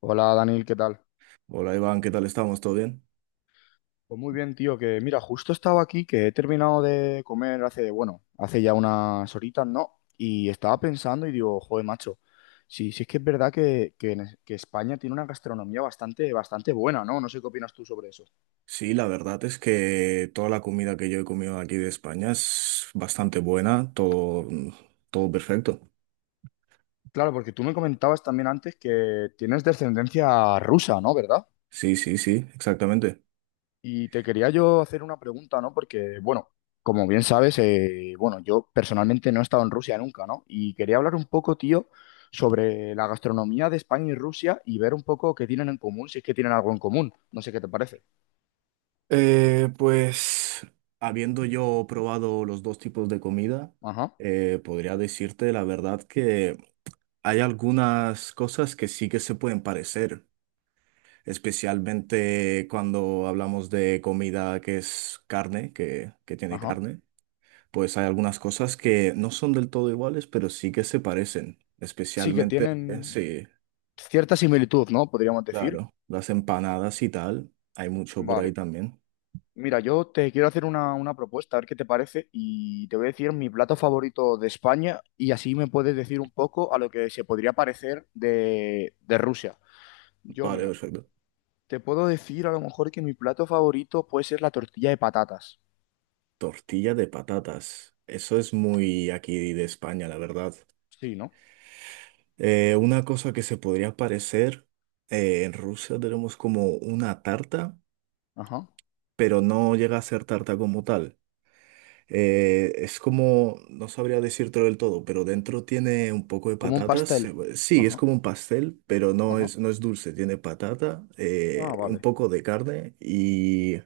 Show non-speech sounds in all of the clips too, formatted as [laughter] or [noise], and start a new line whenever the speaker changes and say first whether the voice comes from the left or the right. left: Hola Daniel, ¿qué tal?
right: Hola Iván, ¿qué tal estamos? ¿Todo bien?
left: Pues muy bien, tío, que mira, justo estaba aquí, que he terminado de comer hace, bueno, hace ya unas horitas, ¿no? Y estaba pensando y digo, joder, macho, sí, sí es que es verdad que España tiene una gastronomía bastante, bastante buena, ¿no? No sé qué opinas tú sobre eso.
right: Sí, la verdad es que toda la comida que yo he comido aquí de España es bastante buena, todo, todo perfecto.
left: Claro, porque tú me comentabas también antes que tienes descendencia rusa, ¿no? ¿Verdad?
right: Sí, sí, sí, exactamente.
left: Y te quería yo hacer una pregunta, ¿no? Porque, bueno, como bien sabes, bueno, yo personalmente no he estado en Rusia nunca, ¿no? Y quería hablar un poco, tío, sobre la gastronomía de España y Rusia y ver un poco qué tienen en común, si es que tienen algo en común. No sé qué te parece.
right: Pues habiendo yo probado los dos tipos de comida,
left: Ajá,
right: podría decirte la verdad que hay algunas cosas que sí que se pueden parecer, especialmente cuando hablamos de comida que es carne, que tiene
left: ajá.
right: carne. Pues hay algunas cosas que no son del todo iguales, pero sí que se parecen.
left: Sí que
right: Especialmente,
left: tienen
right: sí,
left: cierta similitud, ¿no? Podríamos decir.
right: claro, las empanadas y tal. Hay mucho por ahí
left: Vale.
right: también.
left: Mira, yo te quiero hacer una propuesta, a ver qué te parece, y te voy a decir mi plato favorito de España y así me puedes decir un poco a lo que se podría parecer de Rusia. Yo,
right: Vale,
left: mira,
right: perfecto.
left: te puedo decir a lo mejor que mi plato favorito puede ser la tortilla de patatas.
right: Tortilla de patatas. Eso es muy aquí de España, la verdad.
left: Sí, ¿no?
right: Una cosa que se podría parecer, en Rusia tenemos como una tarta,
left: Ajá.
right: pero no llega a ser tarta como tal. Es como, no sabría decírtelo del todo, pero dentro tiene un poco de
left: Como un
right: patatas.
left: pastel.
right: Sí, es
left: Ajá,
right: como un pastel, pero no
left: ajá.
right: es, no es dulce. Tiene patata,
left: Ah,
right: un
left: vale.
right: poco de carne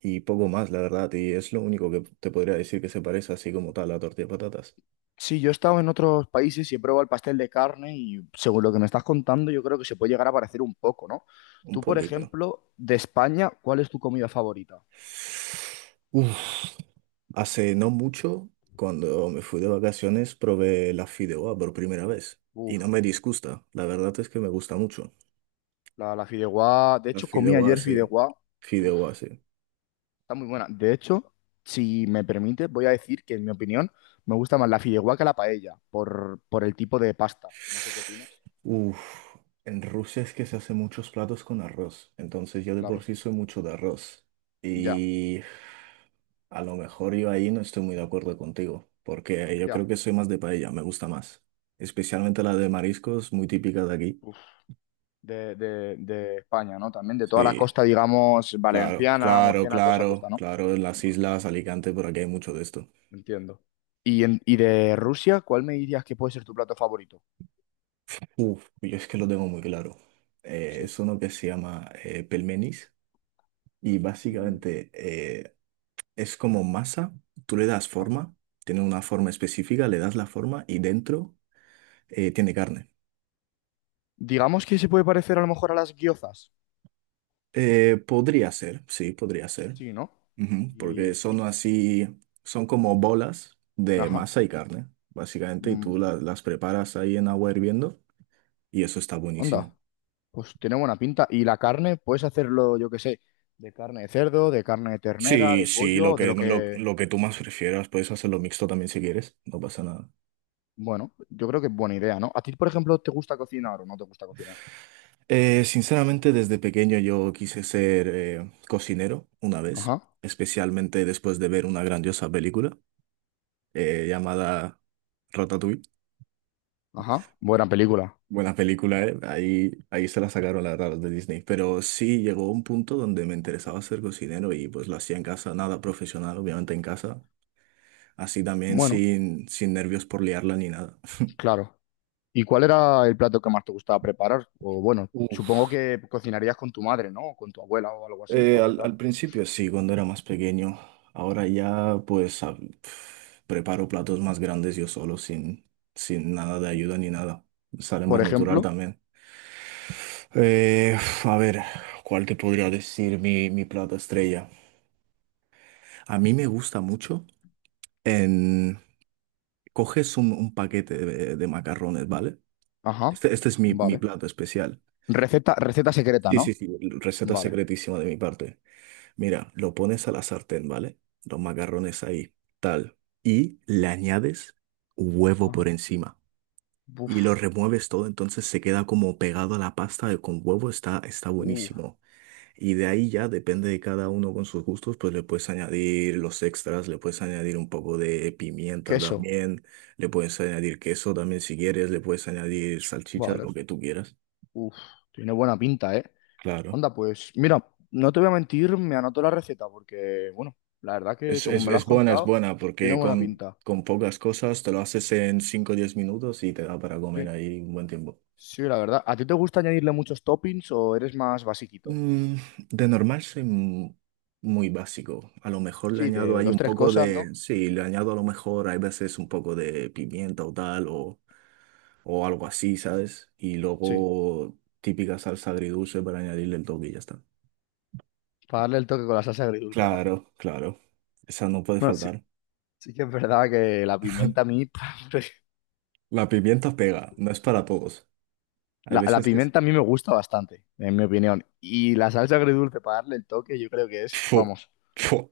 right: y poco más, la verdad. Y es lo único que te podría decir que se parece así como tal a la tortilla de patatas.
left: Sí, yo he estado en otros países y he probado el pastel de carne y según lo que me estás contando, yo creo que se puede llegar a parecer un poco, ¿no?
right: Un
left: Tú, por
right: poquito.
left: ejemplo, de España, ¿cuál es tu comida favorita?
right: Uf. Hace no mucho, cuando me fui de vacaciones, probé la fideuá por primera vez. Y
left: Uf,
right: no me disgusta. La verdad es que me gusta mucho.
left: la fideuá. De
right: Los
left: hecho, comí
right: fideos
left: ayer
right: sí.
left: fideuá.
right: Fideuá, sí.
left: Está muy buena. De hecho, si me permites, voy a decir que, en mi opinión, me gusta más la fideuá que la paella, por el tipo de pasta. No sé qué opinas.
right: Uf, en Rusia es que se hacen muchos platos con arroz, entonces yo de por
left: Claro,
right: sí soy mucho de arroz.
left: ya,
right: Y a lo mejor yo ahí no estoy muy de acuerdo contigo, porque yo creo
left: ya.
right: que soy más de paella, me gusta más. Especialmente la de mariscos, muy típica de aquí.
left: Uf. De España, ¿no? También de toda la
right: Sí,
left: costa, digamos,
right: claro,
left: valenciana,
right: claro,
left: murciana, toda esa costa,
right: claro,
left: ¿no?
right: claro, en las
left: Vale,
right: islas, Alicante, por aquí hay mucho de esto.
left: entiendo. ¿Y, y de Rusia, cuál me dirías que puede ser tu plato favorito?
right: Uf, yo es que lo tengo muy claro. Es
left: Sí.
right: uno que se llama pelmenis. Y
left: Mm,
right: básicamente es como masa, tú le das
left: ajá.
right: forma, tiene una forma específica, le das la forma y dentro tiene carne.
left: Digamos que se puede parecer a lo mejor a las guiozas.
right: Podría ser, sí, podría ser,
left: Sí, ¿no?
right: ujú, porque
left: Y,
right: son
left: y-
right: así, son como bolas de
left: ajá.
right: masa y carne, básicamente, y tú
left: Mm,
right: las preparas ahí en agua hirviendo y eso está
left: onda.
right: buenísimo.
left: Pues tiene buena pinta. Y la carne, puedes hacerlo, yo qué sé, de carne de cerdo, de carne de ternera,
right: Sí,
left: de
right: sí, lo
left: pollo, de
right: que,
left: lo
right: lo,
left: que...
right: lo que tú más prefieras, puedes hacerlo mixto también si quieres, no pasa nada.
left: Bueno, yo creo que es buena idea, ¿no? ¿A ti, por ejemplo, te gusta cocinar o no te gusta cocinar?
right: Sinceramente, desde pequeño yo quise ser cocinero una vez,
left: Ajá,
right: especialmente después de ver una grandiosa película llamada Ratatouille.
left: ajá. Buena película.
right: Buena película, ¿eh? Ahí, ahí se la sacaron la verdad los de Disney. Pero sí llegó un punto donde me interesaba ser cocinero y pues lo hacía en casa, nada profesional, obviamente en casa. Así también
left: Bueno,
right: sin nervios por liarla ni nada.
left: claro. ¿Y cuál era el plato que más te gustaba preparar? O bueno,
right: [laughs]
left: supongo que cocinarías con tu madre, ¿no? O con tu abuela o algo así, para
right: Eh, al,
left: empezar.
right: al principio sí, cuando era más pequeño. Ahora ya pues preparo platos más grandes yo solo, sin nada de ayuda ni nada. Sale más
left: Por
right: natural
left: ejemplo,
right: también. Eh, a ver, ¿cuál te podría decir mi plato estrella? A mí me gusta mucho en... Coges un paquete de macarrones, ¿vale?
left: ajá,
right: Este es mi
left: vale.
right: plato especial.
left: Receta, receta secreta,
right: Sí,
left: ¿no?
right: sí, sí, receta
left: Vale.
right: secretísima de mi parte. Mira, lo pones a la sartén, ¿vale? Los macarrones ahí, tal. Y le añades huevo
left: Ajá.
right: por encima.
left: Uf,
right: Y lo remueves todo, entonces se queda como pegado a la pasta con huevo, está, está
left: uh,
right: buenísimo. Y de ahí ya, depende de cada uno con sus gustos, pues le puedes añadir los extras, le puedes añadir un poco de pimienta
left: queso.
right: también, le puedes añadir queso también si quieres, le puedes añadir salchicha,
left: Vale,
right: lo que tú quieras.
left: Uf, tiene buena pinta, ¿eh?
right: Claro.
left: Anda, pues mira, no te voy a mentir, me anoto la receta porque, bueno, la verdad que
right: Es,
left: según
right: es,
left: me lo has
right: es buena, es
left: contado,
right: buena,
left: tiene
right: porque
left: buena
right: con,
left: pinta.
right: con pocas cosas te lo haces en 5 o 10 minutos y te da para comer
left: Sí.
right: ahí un buen tiempo.
left: Sí, la verdad. ¿A ti te gusta añadirle muchos toppings o eres más basiquito?
right: Mm, de normal soy muy básico. A lo mejor le
left: Sí,
right: añado
left: de
right: ahí
left: dos,
right: un
left: tres
right: poco
left: cosas, ¿no?
right: de... Sí, le añado a lo mejor hay veces un poco de pimienta o tal o algo así, ¿sabes? Y
left: Sí,
right: luego típica salsa agridulce para añadirle el toque y ya está.
left: para darle el toque con la salsa agridulce, ¿no?
right: Claro, claro. Esa no puede
left: No, sí,
right: faltar.
left: sí que es verdad que la pimienta a mí, [laughs]
right: La pimienta pega, no es para todos. Hay
left: la
right: veces que sí.
left: pimienta a mí me gusta bastante, en mi opinión. Y la salsa agridulce para darle el toque, yo creo que es,
right: Fu,
left: vamos.
right: fu.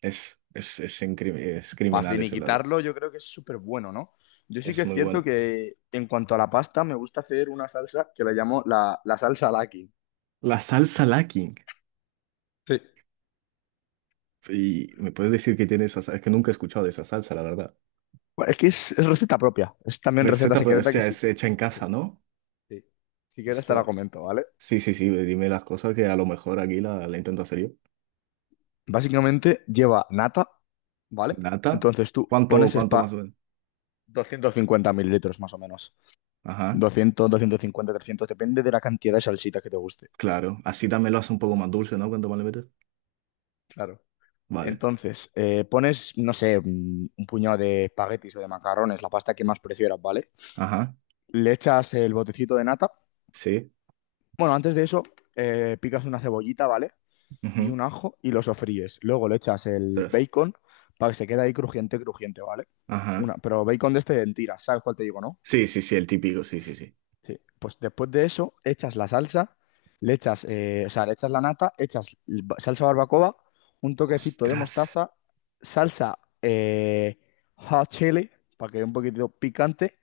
right: Es
left: Para
right: criminal ese plato.
left: finiquitarlo, yo creo que es súper bueno, ¿no? Yo sí que
right: Es
left: es
right: muy
left: cierto
right: bueno.
left: que en cuanto a la pasta, me gusta hacer una salsa que la llamo la salsa Laki.
right: La salsa Lacking.
left: Sí,
right: Y me puedes decir que tiene esa salsa. Es que nunca he escuchado de esa salsa, la verdad.
left: bueno, es que es receta propia, es también receta
right: Receta, pues, o
left: secreta que
right: sea,
left: sí.
right: es hecha en
left: Sí,
right: casa, ¿no?
left: sí. Si quieres te la
right: Ostras.
left: comento, ¿vale?
right: Sí, sí, sí. Dime las cosas que a lo mejor aquí la intento hacer yo.
left: Básicamente lleva nata, ¿vale?
right: Nata.
left: Entonces tú
right: ¿Cuánto,
left: pones
right: cuánto más o
left: spa
right: menos?
left: 250 ml más o menos.
right: Ajá.
left: 200 250 300 depende de la cantidad de salsita que te guste.
right: Claro. Así también lo hace un poco más dulce, ¿no? ¿Cuánto más le metes?
left: Claro.
right: Vale.
left: Entonces, pones, no sé, un puñado de espaguetis o de macarrones, la pasta que más prefieras, ¿vale?
right: Ajá.
left: Le echas el botecito de nata.
right: Sí.
left: Bueno, antes de eso, picas una cebollita, ¿vale? Y
right: Ujú,
left: un ajo y lo sofríes. Luego le echas el
right: tres.
left: bacon para que se quede ahí crujiente, crujiente, ¿vale?
right: Ajá.
left: Una, pero bacon de este en tiras, ¿sabes cuál te digo, no?
right: Sí, sí, sí, el típico. Sí, sí, sí.
left: Sí. Pues después de eso, echas la salsa, le echas, o sea, le echas la nata, echas salsa barbacoa, un toquecito de
right: Ostras.
left: mostaza, salsa hot chili, para que dé un poquitito picante,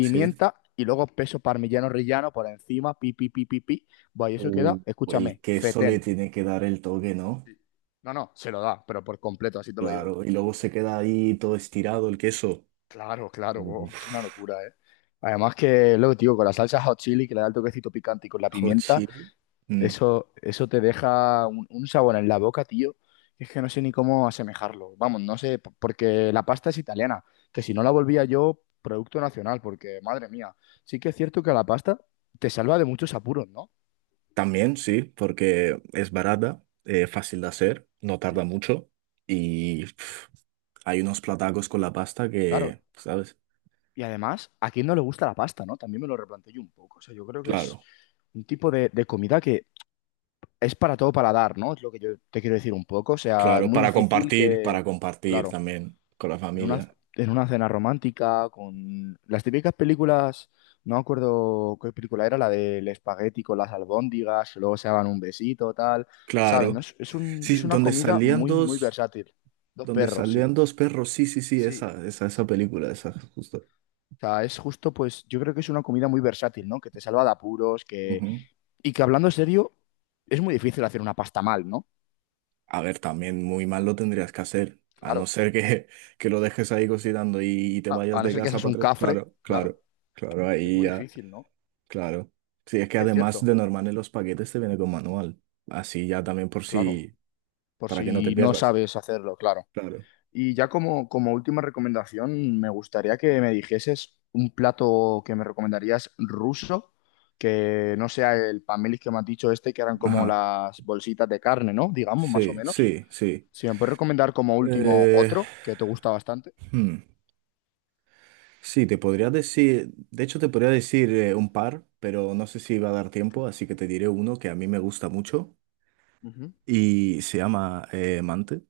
right: Sí.
left: y luego peso parmigiano rillano por encima, pi, pi, pi, pi, pi. Buah, y eso
right: Uh,
left: queda,
right: el
left: escúchame,
right: queso le
left: fetén.
right: tiene que dar el toque, ¿no?
left: No, no, se lo da, pero por completo, así te lo digo.
right: Claro, y luego se queda ahí todo estirado el queso.
left: Claro, claro, wow,
right: Uf,
left: es una locura, ¿eh? Además que, luego, tío, con la salsa hot chili que le da el toquecito picante y con la
right: hot
left: pimienta.
right: chili. Mm,
left: Eso te deja un sabor en la boca, tío. Es que no sé ni cómo asemejarlo. Vamos, no sé, porque la pasta es italiana, que si no la volvía yo, producto nacional, porque madre mía, sí que es cierto que la pasta te salva de muchos apuros, ¿no?
right: también, sí, porque es barata, fácil de hacer, no
left: Sí.
right: tarda mucho y hay unos platacos con la pasta
left: Claro,
right: que, ¿sabes?
left: y además, ¿a quién no le gusta la pasta, no? También me lo replanteé yo un poco. O sea, yo creo que es
right: Claro,
left: un tipo de, comida que es para todo paladar, ¿no? Es lo que yo te quiero decir un poco. O sea, es
right: claro,
left: muy difícil que...
right: para compartir
left: Claro.
right: también con la
left: En una,
right: familia.
left: en una cena romántica, con las típicas películas, no me acuerdo qué película era, la del espagueti con las albóndigas, luego se daban un besito, tal, ¿saben? ¿No?
right: Claro.
left: Es, es un-
right: Sí,
left: es una comida muy, muy versátil. Dos
right: donde
left: perros,
right: salían
left: sí,
right: dos perros, sí, sí, sí,
left: sí,
right: esa
left: sí.
right: película, esa, justo.
left: O sea, es justo, pues, yo creo que es una comida muy versátil, ¿no? Que te salva de apuros, que...
right: Ujú.
left: Y que hablando serio, es muy difícil hacer una pasta mal, ¿no?
right: A ver, también muy mal lo tendrías que hacer, a no
left: Claro.
right: ser que, [laughs] que lo dejes ahí cocinando y te
left: A,
right: vayas
left: a no
right: de
left: ser que
right: casa
left: seas
right: para
left: un
right: tres.
left: cafre,
right: Claro,
left: claro.
right: claro, claro,
left: Es
right: ahí
left: muy
right: ya,
left: difícil, ¿no?
right: claro. Sí, es
left: Sí
right: que
left: que es
right: además
left: cierto.
right: de normal en los paquetes te viene con manual, así ya también por
left: Claro.
right: si,
left: Por
right: para que no te
left: si no
right: pierdas.
left: sabes hacerlo, claro.
right: Claro,
left: Y ya como, última recomendación, me gustaría que me dijeses un plato que me recomendarías ruso, que no sea el pamelis que me has dicho este, que eran como
right: ajá,
left: las bolsitas de carne, ¿no? Digamos, más o
right: sí,
left: menos.
right: sí, sí.
left: Si me puedes recomendar como último
right: Eh,
left: otro, que te gusta bastante.
right: hmm, Sí, te podría decir, de hecho te podría decir un par, pero no sé si va a dar tiempo, así que te diré uno que a mí me gusta mucho
left: Ujú.
right: y se llama Mante.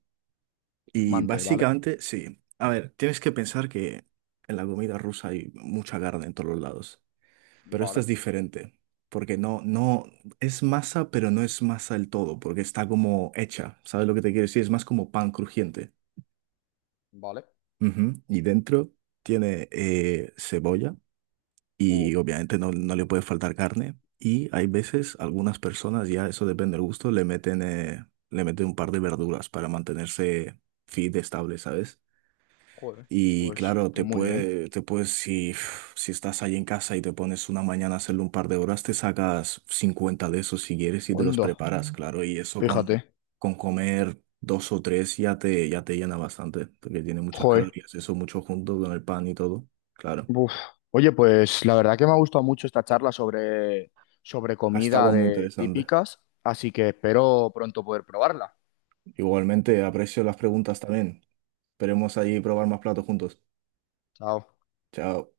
right: Y
left: Mante, ¿vale?
right: básicamente, sí. A ver, tienes que pensar que en la comida rusa hay mucha carne en todos los lados. Pero esta es
left: Vale,
right: diferente. Porque no, no, es masa, pero no es masa del todo, porque está como hecha. ¿Sabes lo que te quiero decir? Es más como pan crujiente.
left: vale.
right: Ujú. Y dentro tiene cebolla y
left: Oh,
right: obviamente no, no le puede faltar carne. Y hay veces, algunas personas, ya eso depende del gusto, le meten un par de verduras para mantenerse fit, estable, ¿sabes?
left: joder.
right: Y
left: Pues,
right: claro, te
left: pues muy bien.
right: puede, te puedes, si, si estás ahí en casa y te pones una mañana a hacerlo un par de horas, te sacas 50 de esos si quieres y te los
left: Onda,
right: preparas. Mm, claro. Y eso con,
left: fíjate.
right: con comer dos o tres ya te llena bastante, porque tiene muchas
left: Joder.
right: calorías, eso mucho junto con el pan y todo, claro.
left: Uf. Oye, pues la verdad que me ha gustado mucho esta charla sobre,
right: Ha
left: comida
right: estado muy
left: de
right: interesante.
left: típicas, así que espero pronto poder probarla.
right: Igualmente, aprecio las preguntas también. Esperemos ahí probar más platos juntos.
left: Chao.
right: Chao.